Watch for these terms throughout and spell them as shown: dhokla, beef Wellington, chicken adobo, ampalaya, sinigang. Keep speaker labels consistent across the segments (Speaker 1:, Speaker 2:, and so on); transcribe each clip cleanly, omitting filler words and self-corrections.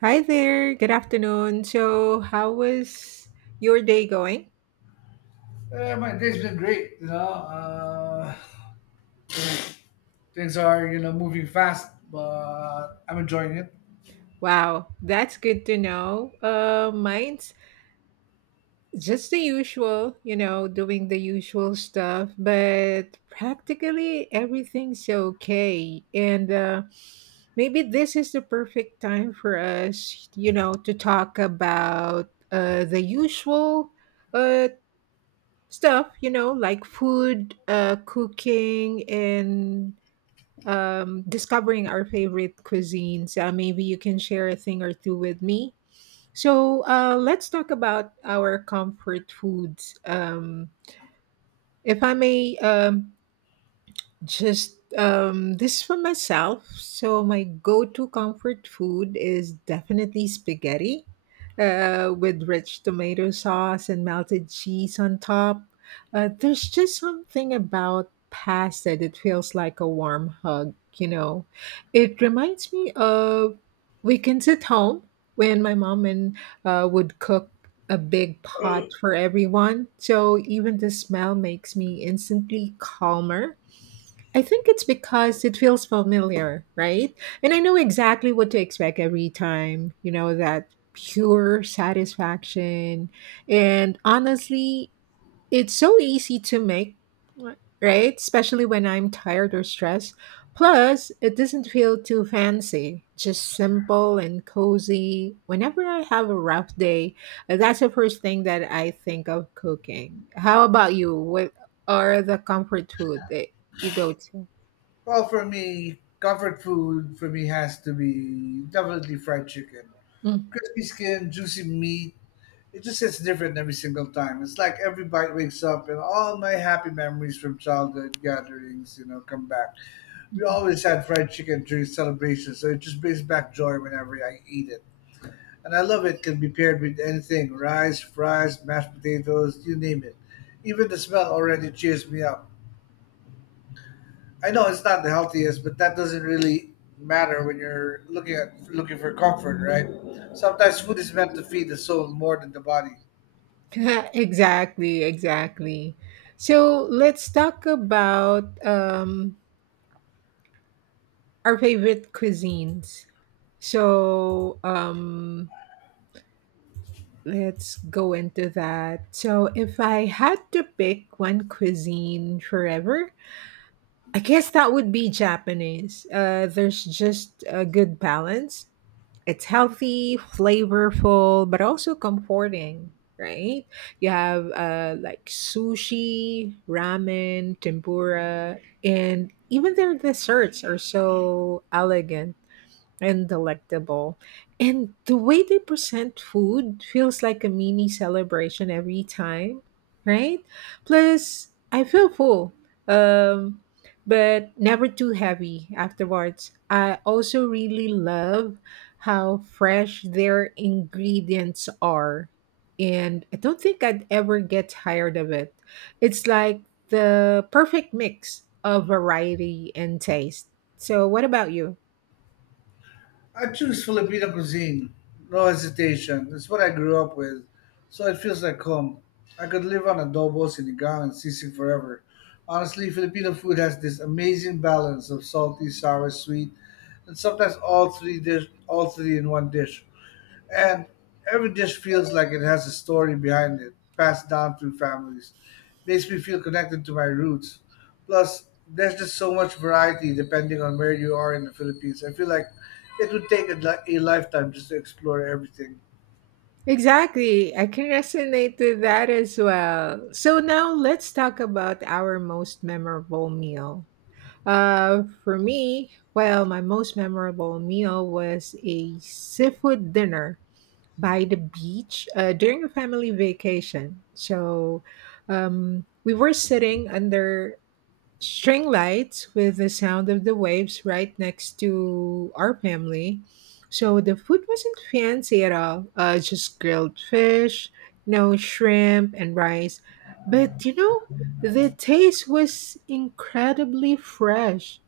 Speaker 1: Hi there. Good afternoon. So, how was your day going?
Speaker 2: Yeah, my day's been great. Things are moving fast, but I'm enjoying it.
Speaker 1: Wow, that's good to know. Mine's just the usual, you know, doing the usual stuff, but practically everything's okay. And maybe this is the perfect time for us, you know, to talk about the usual uh, stuff, you know, like food, cooking, and discovering our favorite cuisines. Maybe you can share a thing or two with me. So let's talk about our comfort foods. If I may just this for myself. So my go-to comfort food is definitely spaghetti, with rich tomato sauce and melted cheese on top. There's just something about pasta that feels like a warm hug. You know, it reminds me of weekends at home when my mom and would cook a big pot for everyone. So even the smell makes me instantly calmer. I think it's because it feels familiar, right? And I know exactly what to expect every time, you know, that pure satisfaction. And honestly, it's so easy to make, right? Especially when I'm tired or stressed. Plus, it doesn't feel too fancy, just simple and cozy. Whenever I have a rough day, that's the first thing that I think of cooking. How about you? What are the comfort food that you go to?
Speaker 2: Well, for me, comfort food for me has to be definitely fried chicken,
Speaker 1: Mhm.
Speaker 2: crispy skin, juicy meat. It just hits different every single time. It's like every bite wakes up, and all my happy memories from childhood gatherings come back. We always had fried chicken during celebrations, so it just brings back joy whenever I eat it. And I love it can be paired with anything rice, fries, mashed potatoes, you name it. Even the smell already cheers me up. I know it's not the healthiest, but that doesn't really matter when you're looking for comfort, right? Sometimes food is meant to feed the soul more than the body.
Speaker 1: Exactly, exactly. So let's talk about our favorite cuisines. So let's go into that. So if I had to pick one cuisine forever, I guess that would be Japanese. There's just a good balance. It's healthy, flavorful, but also comforting, right? You have like sushi, ramen, tempura, and even their desserts are so elegant and delectable. And the way they present food feels like a mini celebration every time, right? Plus, I feel full, um, but never too heavy afterwards. I also really love how fresh their ingredients are. And I don't think I'd ever get tired of it. It's like the perfect mix of variety and taste. So, what about you?
Speaker 2: I choose Filipino cuisine, no hesitation. It's what I grew up with, so it feels like home. I could live on adobo, sinigang, and sisig forever. Honestly, Filipino food has this amazing balance of salty, sour, sweet, and sometimes all three in one dish. And every dish feels like it has a story behind it, passed down through families. Makes me feel connected to my roots. Plus, there's just so much variety depending on where you are in the Philippines. I feel like it would take a lifetime just to explore everything.
Speaker 1: Exactly. I can resonate with that as well. So now let's talk about our most memorable meal. For me, well, my most memorable meal was a seafood dinner by the beach during a family vacation. So we were sitting under string lights with the sound of the waves right next to our family. So the food wasn't fancy at all, just grilled fish, no shrimp, and rice. But you know, the taste was incredibly fresh.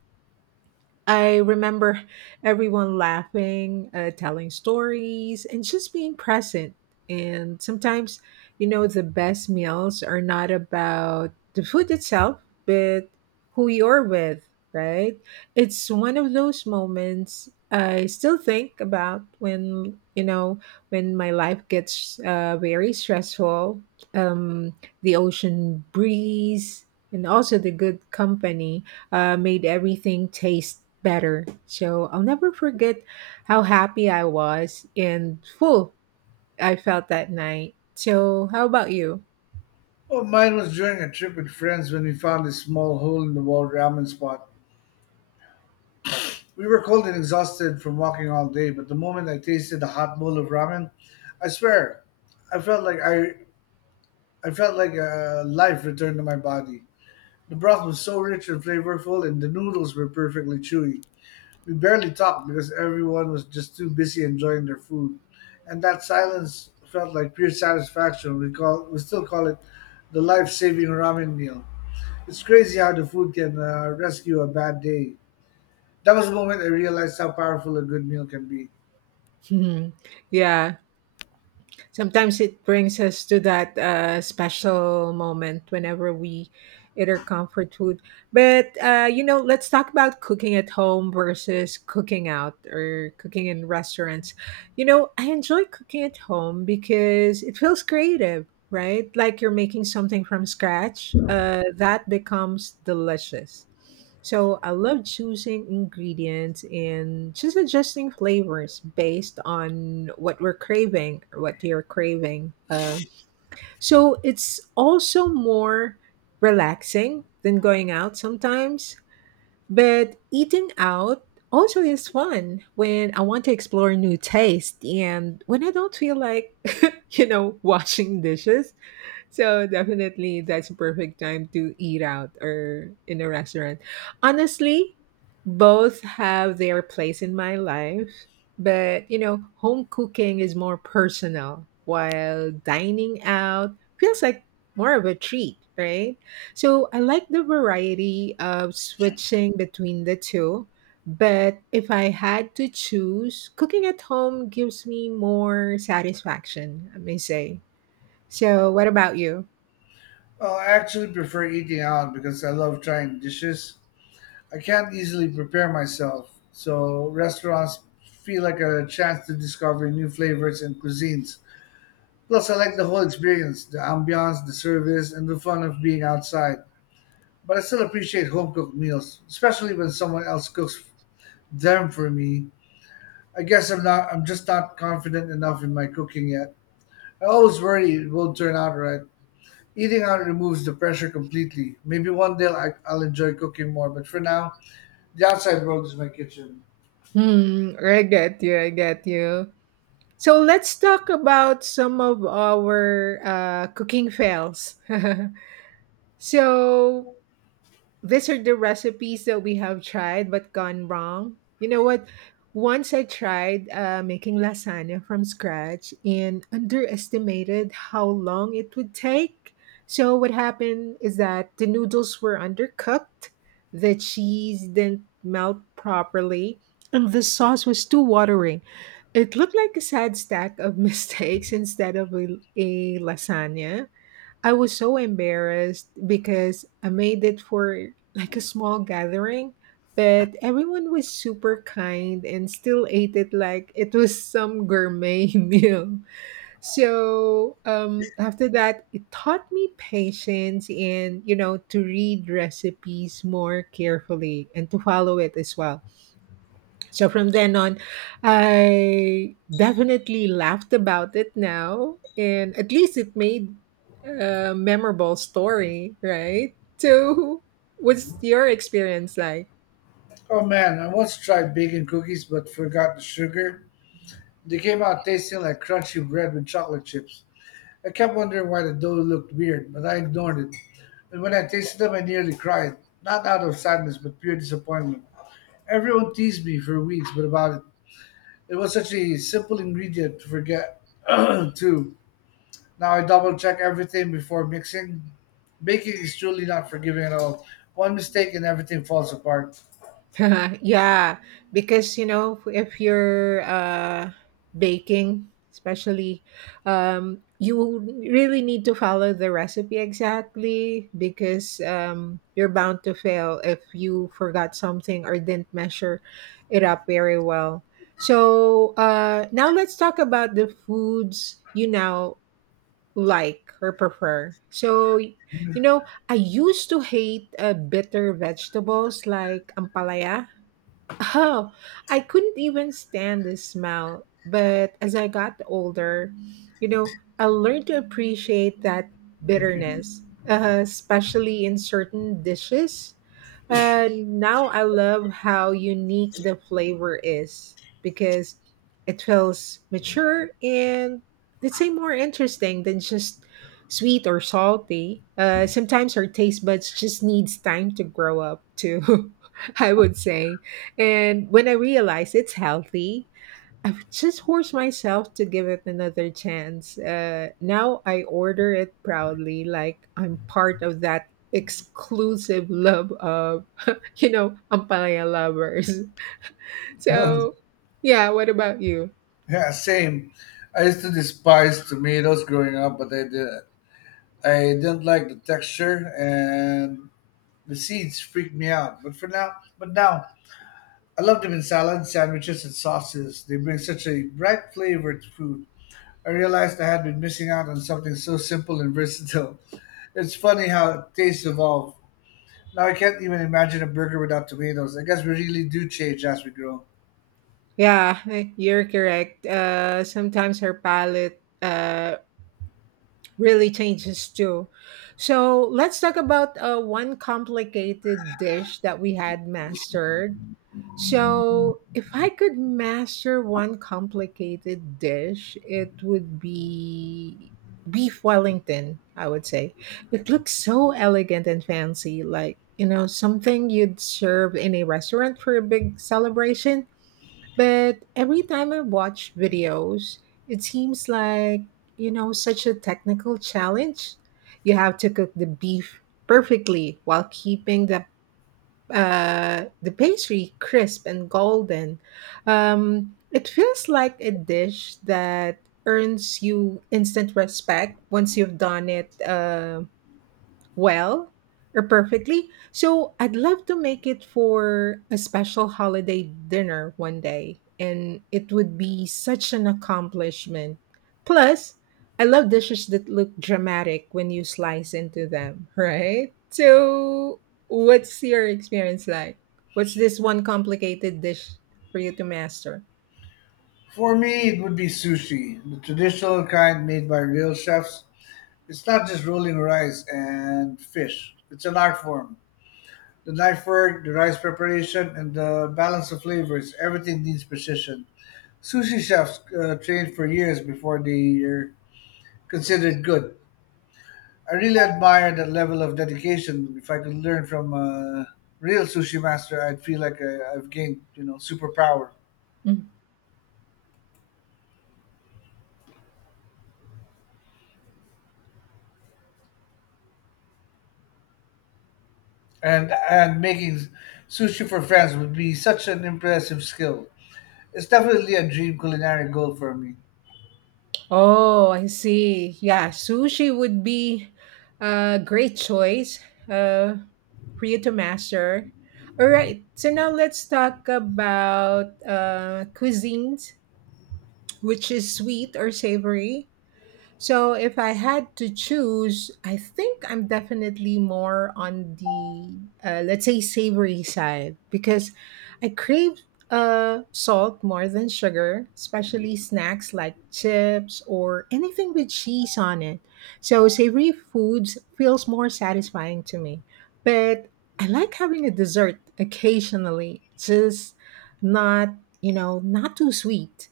Speaker 1: I remember everyone laughing, telling stories, and just being present. And sometimes, you know, the best meals are not about the food itself, but who you're with, right? It's one of those moments I still think about when, you know, when my life gets very stressful. Um, the ocean breeze, and also the good company made everything taste better. So I'll never forget how happy I was and full I felt that night. So, how about you?
Speaker 2: Oh, mine was during a trip with friends when we found a small hole in the wall ramen spot. We were cold and exhausted from walking all day, but the moment I tasted a hot bowl of ramen, I swear, I felt like I, I felt like life returned to my body. The broth was so rich and flavorful, and the noodles were perfectly chewy. We barely talked because everyone was just too busy enjoying their food, and that silence felt like pure satisfaction. We still call it the life-saving ramen meal. It's crazy how the food can rescue a bad day. That was the moment I realized how powerful a good meal can be.
Speaker 1: Yeah. Sometimes it brings us to that special moment whenever we eat our comfort food. But you know, let's talk about cooking at home versus cooking out or cooking in restaurants. You know, I enjoy cooking at home because it feels creative, right? Like you're making something from scratch. That becomes delicious. So I love choosing ingredients and just adjusting flavors based on what we're craving or what you're craving. So it's also more relaxing than going out sometimes. But eating out also is fun when I want to explore new taste and when I don't feel like, you know, washing dishes. So definitely that's a perfect time to eat out or in a restaurant. Honestly, both have their place in my life, but you know, home cooking is more personal while dining out feels like more of a treat, right? So I like the variety of switching between the two. But if I had to choose, cooking at home gives me more satisfaction, I may say. So, what about you?
Speaker 2: Oh, I actually prefer eating out because I love trying dishes. I can't easily prepare myself, so restaurants feel like a chance to discover new flavors and cuisines. Plus, I like the whole experience the ambiance, the service, and the fun of being outside. But I still appreciate home cooked meals, especially when someone else cooks them for me. I guess I'm just not confident enough in my cooking yet. I always worry it won't turn out right. Eating out removes the pressure completely. Maybe one day I'll enjoy cooking more, but for now, the outside world is my kitchen.
Speaker 1: Hmm, I get you. I get you. So let's talk about some of our cooking fails. So these are the recipes that we have tried but gone wrong. You know what? Once I tried making lasagna from scratch and underestimated how long it would take. So, what happened is that the noodles were undercooked, the cheese didn't melt properly, and the sauce was too watery. It looked like a sad stack of mistakes instead of a lasagna. I was so embarrassed because I made it for like a small gathering, but everyone was super kind and still ate it like it was some gourmet meal. So after that, it taught me patience and, you know, to read recipes more carefully and to follow it as well. So from then on, I definitely laughed about it now, and at least it made a memorable story, right? So, what's your experience like?
Speaker 2: Oh man, I once tried baking cookies but forgot the sugar. They came out tasting like crunchy bread with chocolate chips. I kept wondering why the dough looked weird, but I ignored it. And when I tasted them, I nearly cried. Not out of sadness, but pure disappointment. Everyone teased me for weeks but about it. It was such a simple ingredient to forget, too. Now I double check everything before mixing. Baking is truly not forgiving at all. One mistake and everything falls apart.
Speaker 1: Yeah, because you know, if you're baking, especially, you really need to follow the recipe exactly because you're bound to fail if you forgot something or didn't measure it up very well. So now let's talk about the foods you now like or prefer. So, you know, I used to hate bitter vegetables like ampalaya. Oh, I couldn't even stand the smell. But as I got older, you know, I learned to appreciate that bitterness, especially in certain dishes. Now I love how unique the flavor is because it feels mature and let's say more interesting than just sweet or salty. Sometimes our taste buds just needs time to grow up too, I would say. And when I realize it's healthy, I just force myself to give it another chance. Now I order it proudly, like I'm part of that exclusive love of, you know, ampalaya lovers. So, yeah, what about you?
Speaker 2: Yeah, same. I used to despise tomatoes growing up, but I did. I didn't like the texture and the seeds freaked me out. But now I love them in salads, sandwiches, and sauces. They bring such a bright flavor to food. I realized I had been missing out on something so simple and versatile. It's funny how tastes evolve. Now I can't even imagine a burger without tomatoes. I guess we really do change as we grow.
Speaker 1: Yeah, eh, you're correct. Sometimes her palate really changes too. So let's talk about one complicated dish that we had mastered. So if I could master one complicated dish, it would be beef Wellington. I would say it looks so elegant and fancy, like you know something you'd serve in a restaurant for a big celebration. But every time I watch videos, it seems like, you know, such a technical challenge. You have to cook the beef perfectly while keeping the the pastry crisp and golden. It feels like a dish that earns you instant respect once you've done it. Well, or perfectly. So I'd love to make it for a special holiday dinner one day, and it would be such an accomplishment. Plus, I love dishes that look dramatic when you slice into them, right? So, what's your experience like? What's this one complicated dish for you to master?
Speaker 2: For me, it would be sushi, the traditional kind made by real chefs. It's not just rolling rice and fish. It's an art form. The knife work, the rice preparation, and the balance of flavors, everything needs precision. Sushi chefs train for years before they're considered good. I really admire that level of dedication. If I could learn from a real sushi master, I'd feel like I've gained superpower.
Speaker 1: Mm.
Speaker 2: And making sushi for friends would be such an impressive skill. It's definitely a dream culinary goal for me.
Speaker 1: Oh, I see. Yeah, sushi would be a great choice uh, for you to master. All right, so now let's talk about cuisines, which is sweet or savory. So if I had to choose, I think I'm definitely more on the let's say savory side because I crave salt more than sugar, especially snacks like chips or anything with cheese on it. So savory foods feels more satisfying to me. But I like having a dessert occasionally, just not, you know, not too sweet.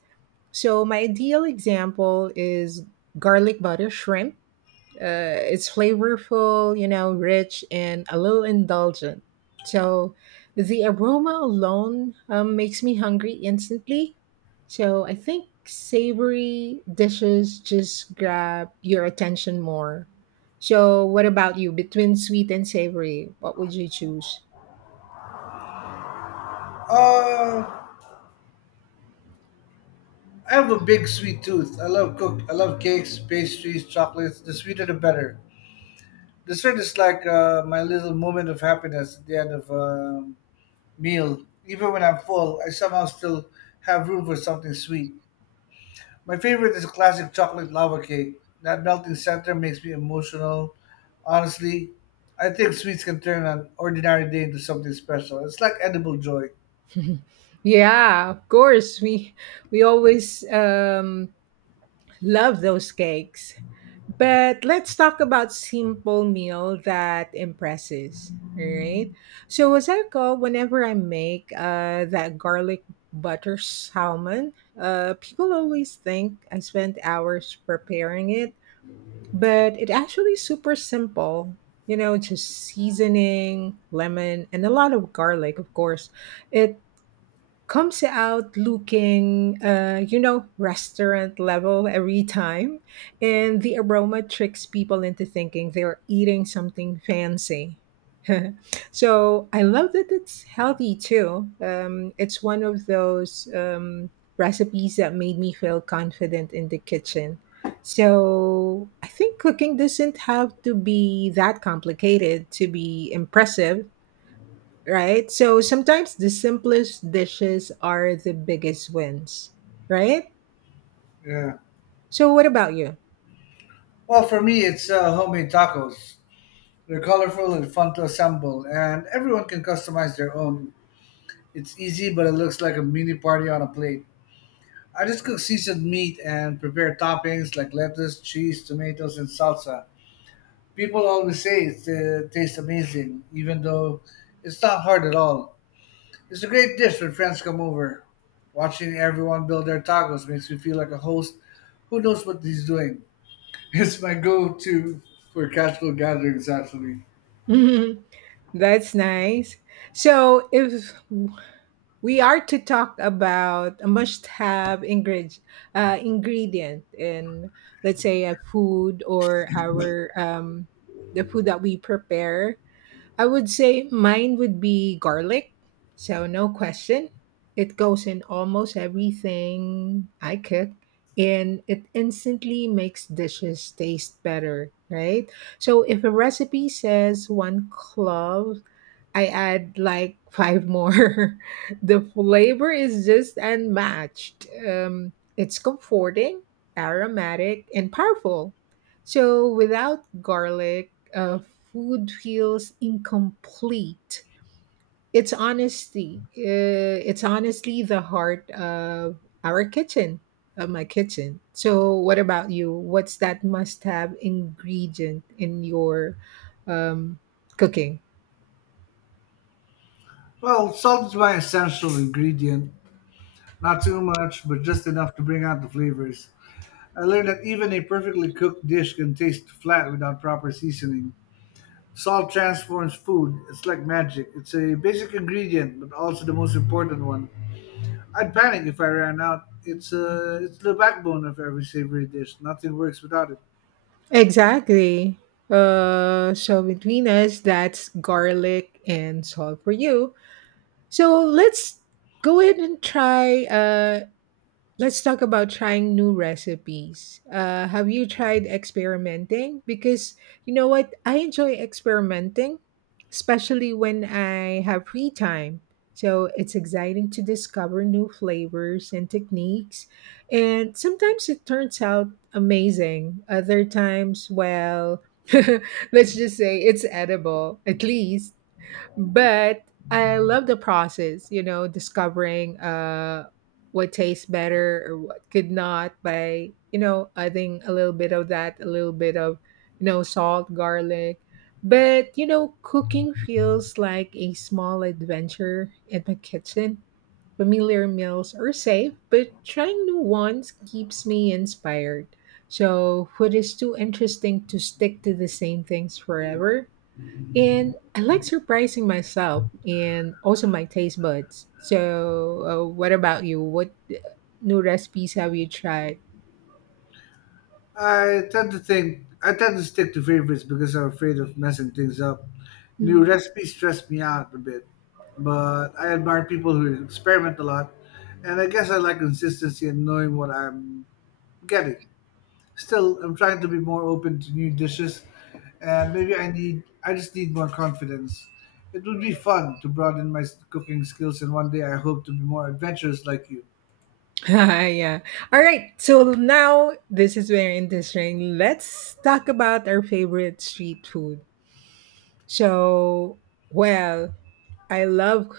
Speaker 1: So my ideal example is garlic butter shrimp. It's flavorful, you know, rich and a little indulgent. So the aroma alone makes me hungry instantly. So I think savory dishes just grab your attention more. So what about you? Between sweet and savory, what would you choose?
Speaker 2: Uh, I have a big sweet tooth. I love cook. I love cakes, pastries, chocolates. The sweeter, the better. Dessert is like my little moment of happiness at the end of a meal. Even when I'm full, I somehow still have room for something sweet. My favorite is classic chocolate lava cake. That melting center makes me emotional. Honestly, I think sweets can turn an ordinary day into something special. It's like edible joy.
Speaker 1: Yeah, of course. We always love those cakes. But let's talk about simple meal that impresses. All right. So as I call whenever I make that garlic butter salmon, people always think I spent hours preparing it, but it actually super simple. You know, just seasoning, lemon, and a lot of garlic, of course. It comes out looking, you know, restaurant level every time. And the aroma tricks people into thinking they're eating something fancy. So I love that it's healthy too. It's one of those recipes that made me feel confident in the kitchen. So I think cooking doesn't have to be that complicated to be impressive, right? So sometimes the simplest dishes are the biggest wins, right?
Speaker 2: Yeah.
Speaker 1: So what about you?
Speaker 2: Well, for me, it's homemade tacos. They're colorful and fun to assemble, and everyone can customize their own. It's easy, but it looks like a mini party on a plate. I just cook seasoned meat and prepare toppings like lettuce, cheese, tomatoes, and salsa. People always say it tastes amazing, even though it's not hard at all. It's a great dish when friends come over. Watching everyone build their tacos makes me feel like a host who knows what he's doing. It's my go to for casual gatherings, actually.
Speaker 1: Mhm. That's nice. So if we are to talk about a must-have ingredient, ingredient in let's say a food or our the food that we prepare, I would say mine would be garlic. So, no question. It goes in almost everything I cook and it instantly makes dishes taste better, right? So, if a recipe says one clove, I add like five more. The flavor is just unmatched. It's comforting, aromatic, and powerful. So without garlic, food feels incomplete. It's honesty. It's honestly the heart of our kitchen, of my kitchen. So, what about you? What's that must-have ingredient in your um, cooking?
Speaker 2: Well, salt is my essential ingredient. Not too much, but just enough to bring out the flavors. I learned that even a perfectly cooked dish can taste flat without proper seasoning. Salt transforms food. It's like magic. It's a basic ingredient, but also the most important one. I'd panic if I ran out. It's the backbone of every savory dish. Nothing works without it.
Speaker 1: Exactly. So between us, that's garlic and salt for you. So let's go ahead and try. Let's talk about trying new recipes. Have you tried experimenting? Because you know what? I enjoy experimenting, especially when I have free time. So it's exciting to discover new flavors and techniques. And sometimes it turns out amazing. Other times, well, let's just say it's edible, at least but I love the process, you know, discovering what tastes better or what could not by, you know, adding a little bit of that, a little bit of, you know, salt, garlic. But, you know, cooking feels like a small adventure in my kitchen. Familiar meals are safe, but trying new ones keeps me inspired. So, food is too interesting to stick to the same things forever and I like surprising myself and also my taste buds. So, what about you? What new recipes have you tried?
Speaker 2: I tend to stick to favorites because I'm afraid of messing things up. New
Speaker 1: Mm.
Speaker 2: recipes stress me out a bit, but I admire people who experiment a lot, and I guess I like consistency and knowing what I'm getting. Still, I'm trying to be more open to new dishes, and maybe I just need more confidence. It would be fun to broaden my cooking skills, and one day I hope to be more adventurous like you.
Speaker 1: yeah. All right. So now this is very interesting. Let's talk about our favorite street food. So, well, I love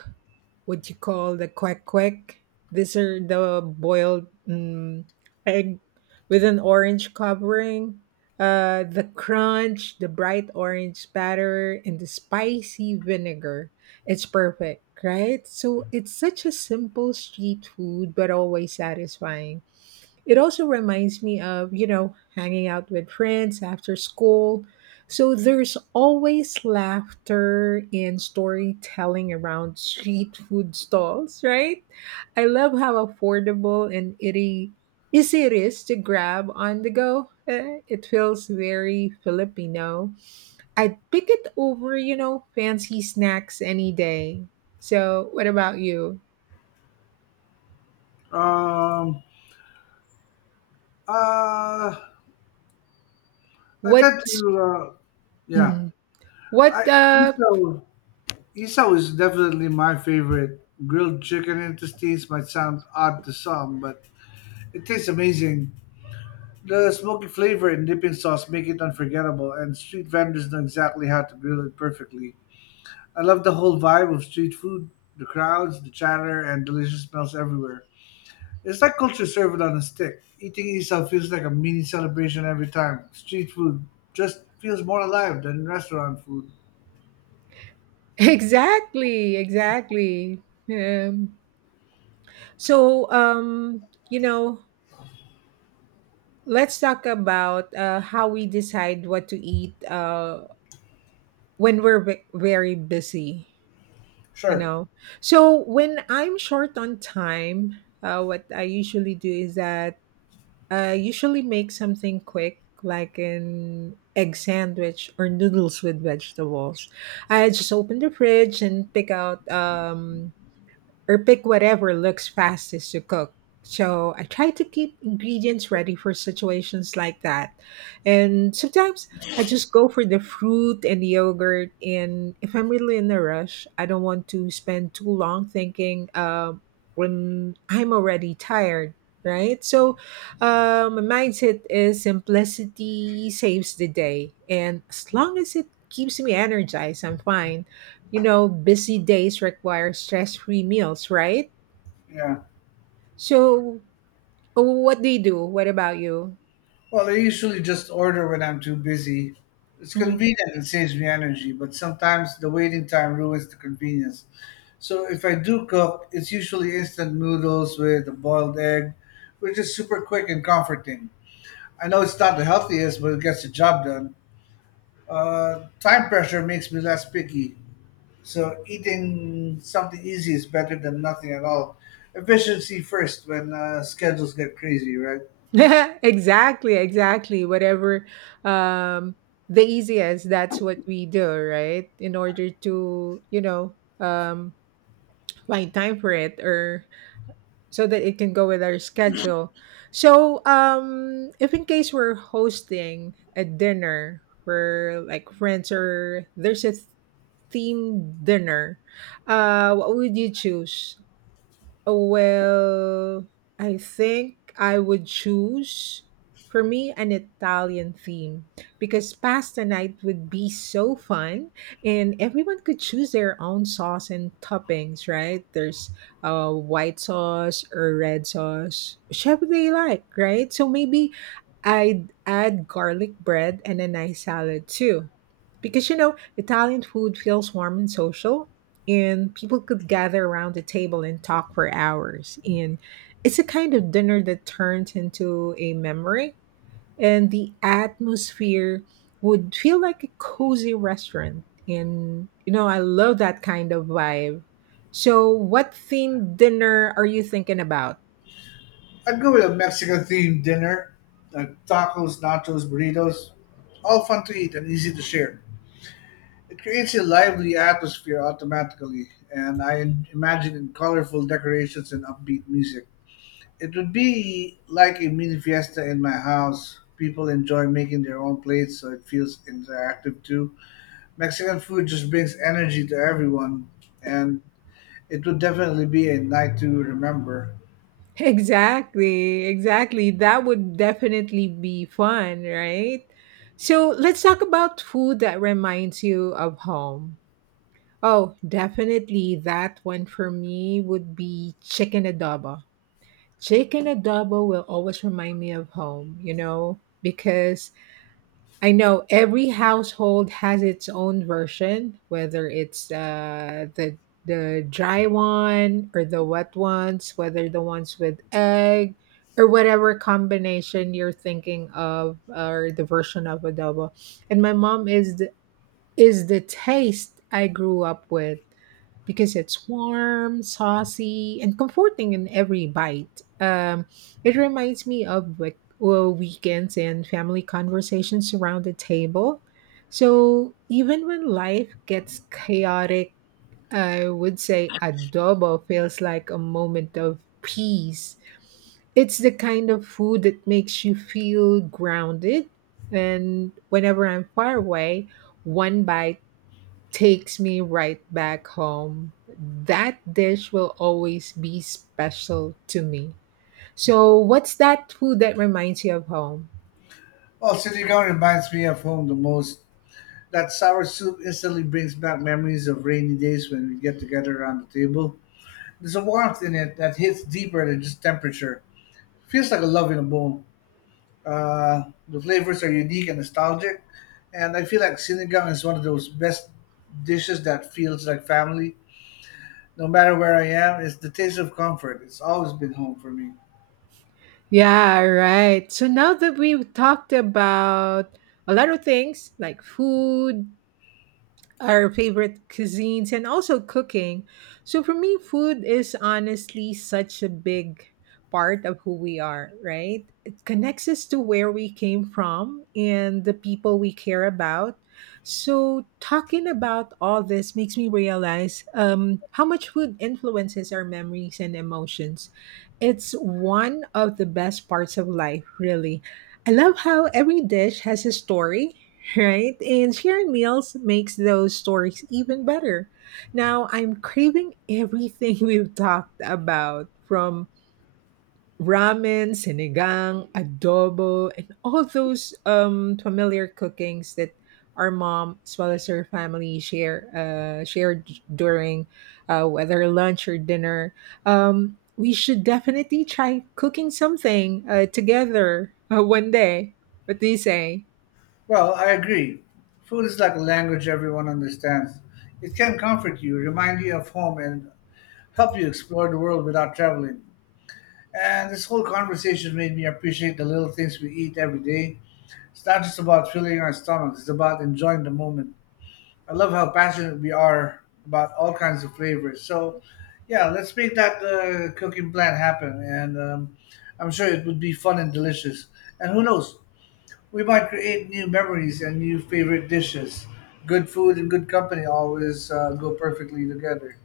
Speaker 1: what you call the quack quack. These are the boiled egg with an orange covering. The crunch, the bright orange batter, and the spicy vinegar. It's perfect, right? So it's such a simple street food, but always satisfying. It also reminds me of, you know, hanging out with friends after school. So there's always laughter and storytelling around street food stalls, right? I love how affordable and itty easy it is to grab on the go. Eh, it feels very Filipino. I'd pick it over, you know, fancy snacks any day. So, what about you?
Speaker 2: Um, uh, I tend
Speaker 1: What
Speaker 2: to, uh, yeah.
Speaker 1: mhm. what
Speaker 2: I miso miso is definitely my favorite. Grilled chicken intestines might sound odd to some, but it tastes amazing. The smoky flavor and dipping sauce make it unforgettable, and street vendors know exactly how to grill it perfectly. I love the whole vibe of street food, the crowds, the chatter, and delicious smells everywhere. It's like culture served on a stick. Eating isaw feels like a mini celebration every time. Street food just feels more alive than restaurant food.
Speaker 1: Exactly, exactly. Um, so, you know, let's talk about how we decide what to eat when we're very busy, you
Speaker 2: Sure.
Speaker 1: know. So, when I'm short on time, what I usually do is that I usually make something quick, like an egg sandwich or noodles with vegetables. I just open the fridge and pick out. Or pick whatever looks fastest to cook. So I try to keep ingredients ready for situations like that. And sometimes I just go for the fruit and yogurt. And if I'm really in a rush, I don't want to spend too long thinking when I'm already tired. Right. So, my mindset is simplicity saves the day. And as long as it keeps me energized, I'm fine you know, busy days require stress free meals, right?
Speaker 2: Yeah.
Speaker 1: So, oh, what do you do? What about you?
Speaker 2: Well, I usually just order when I'm too busy. It's
Speaker 1: Mhm.
Speaker 2: convenient and saves me energy, but sometimes the waiting time ruins the convenience. So if I do cook, it's usually instant noodles with a boiled egg, which is super quick and comforting. I know it's not the healthiest, but it gets the job done. Time pressure makes me less picky, so eating something easy is better than nothing at all. Efficiency first when schedules get crazy, right?
Speaker 1: exactly, exactly. Whatever um, the easiest, that's what we do, right? In order to, you know, find time for it or so that it can go with our schedule. So, if in case we're hosting a dinner for like friends or there's a themed dinner, what would you choose? Well, I think I would choose for me an Italian theme because pasta night would be so fun and everyone could choose their own sauce and toppings, right? There's white sauce or red sauce, whichever they like, right? So maybe I'd add garlic bread and a nice salad too. Because you know, Italian food feels warm and social, and people could gather around the table and talk for hours. And it's a kind of dinner that turns into a memory, and the atmosphere would feel like a cozy restaurant. And, you know, I love that kind of vibe. So, what themed dinner are you thinking about?
Speaker 2: I'd go with a Mexican themed dinner, like tacos, nachos, burritos, all fun to eat and easy to share. It creates a lively atmosphere automatically, and I imagine in colorful decorations and upbeat music. It would be like a mini fiesta in my house. People enjoy making their own plates, so it feels interactive too. Mexican food just brings energy to everyone, and it would definitely be a night to remember.
Speaker 1: Exactly, exactly. That would definitely be fun, right? So let's talk about food that reminds you of home. Oh, definitely. That one for me would be chicken adobo. Chicken adobo will always remind me of home, you know, because I know every household has its own version, whether it's the dry one or the wet ones, whether the ones with egg or whatever combination you're thinking of or the version of adobo. And my mom is the taste I grew up with because it's warm, saucy, and comforting in every bite. It reminds me of like weekends and family conversations around the table. So even when life gets chaotic, I would say adobo feels like a moment of peace. It's the kind of food that makes you feel grounded. And whenever I'm far away, one bite takes me right back home. That dish will always be special to me. So, what's that food that reminds you of home?
Speaker 2: Well, City Gun reminds me of home the most. That sour soup instantly brings back memories of rainy days when we get together around the table. There's a warmth in it that hits deeper than just temperature. Feels like a love in a bowl. The flavors are unique and nostalgic, and I feel like sinigang is one of those best dishes that feels like family. No matter where I am, it's the taste of comfort. It's always been home for me.
Speaker 1: Yeah, right. So, now that we've talked about a lot of things like food, our favorite cuisines and also cooking. So for me, food is honestly such a big part of who we are, right? It connects us to where we came from and the people we care about. So talking about all this makes me realize how much food influences our memories and emotions. It's one of the best parts of life, really. I love how every dish has a story right? And sharing meals makes those stories even better. Now, I'm craving everything we've talked about from ramen, sinigang, adobo, and all those familiar cookings that our mom as well as her family shared during whether lunch or dinner. We should definitely try cooking something together one day. What do you say?
Speaker 2: Well, I agree. Food is like a language everyone understands. It can comfort you, remind you of home, and help you explore the world without traveling. And this whole conversation made me appreciate the little things we eat every day. It's not just about filling our stomachs, it's about enjoying the moment. I love how passionate we are about all kinds of flavors. So, yeah, let's make that cooking plan happen. And I'm sure it would be fun and delicious. And who knows, we might create new memories and new favorite dishes. Good food and good company always go perfectly together.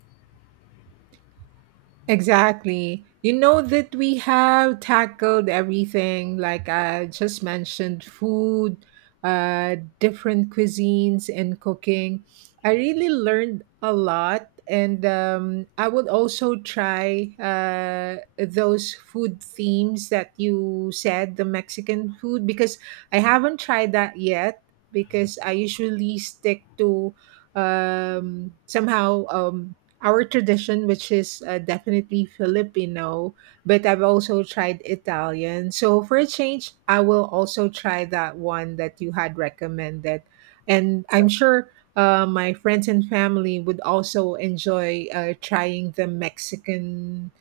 Speaker 1: Exactly. You know that we have tackled everything, like I just mentioned food, different cuisines, and cooking. I really learned a lot, and I would also try those food themes that you said, the Mexican food, because I haven't tried that yet. Because I usually stick to somehow our tradition, which is definitely Filipino, but I've also tried Italian. So for a change, I will also try that one that you had recommended. And I'm sure my friends and family would also enjoy trying the Mexican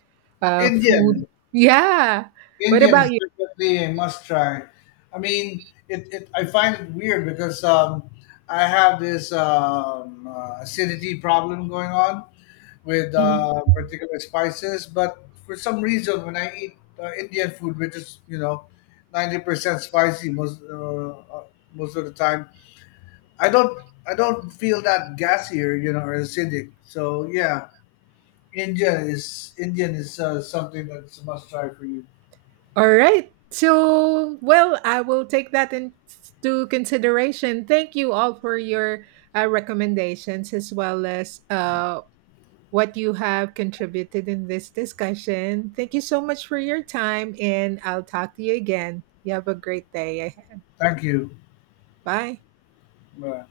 Speaker 1: food.
Speaker 2: Indian.
Speaker 1: Yeah. What
Speaker 2: Indian
Speaker 1: about
Speaker 2: is
Speaker 1: you?
Speaker 2: definitely a must try. I mean, it I find it weird because I have this acidity problem going on with
Speaker 1: Mm-hmm.
Speaker 2: particular spices, but for some reason, when I eat Indian food, which is 90% spicy most of the time, I don't I don't feel that gassier or acidic. So yeah, Indian is something that's a must try for you.
Speaker 1: All right. So, well, I will take that into consideration. Thank you all for your recommendations as well as what you have contributed in this discussion. Thank you so much for your time, and I'll talk to you again. You have a great day.
Speaker 2: Thank you.
Speaker 1: Bye.
Speaker 2: Bye.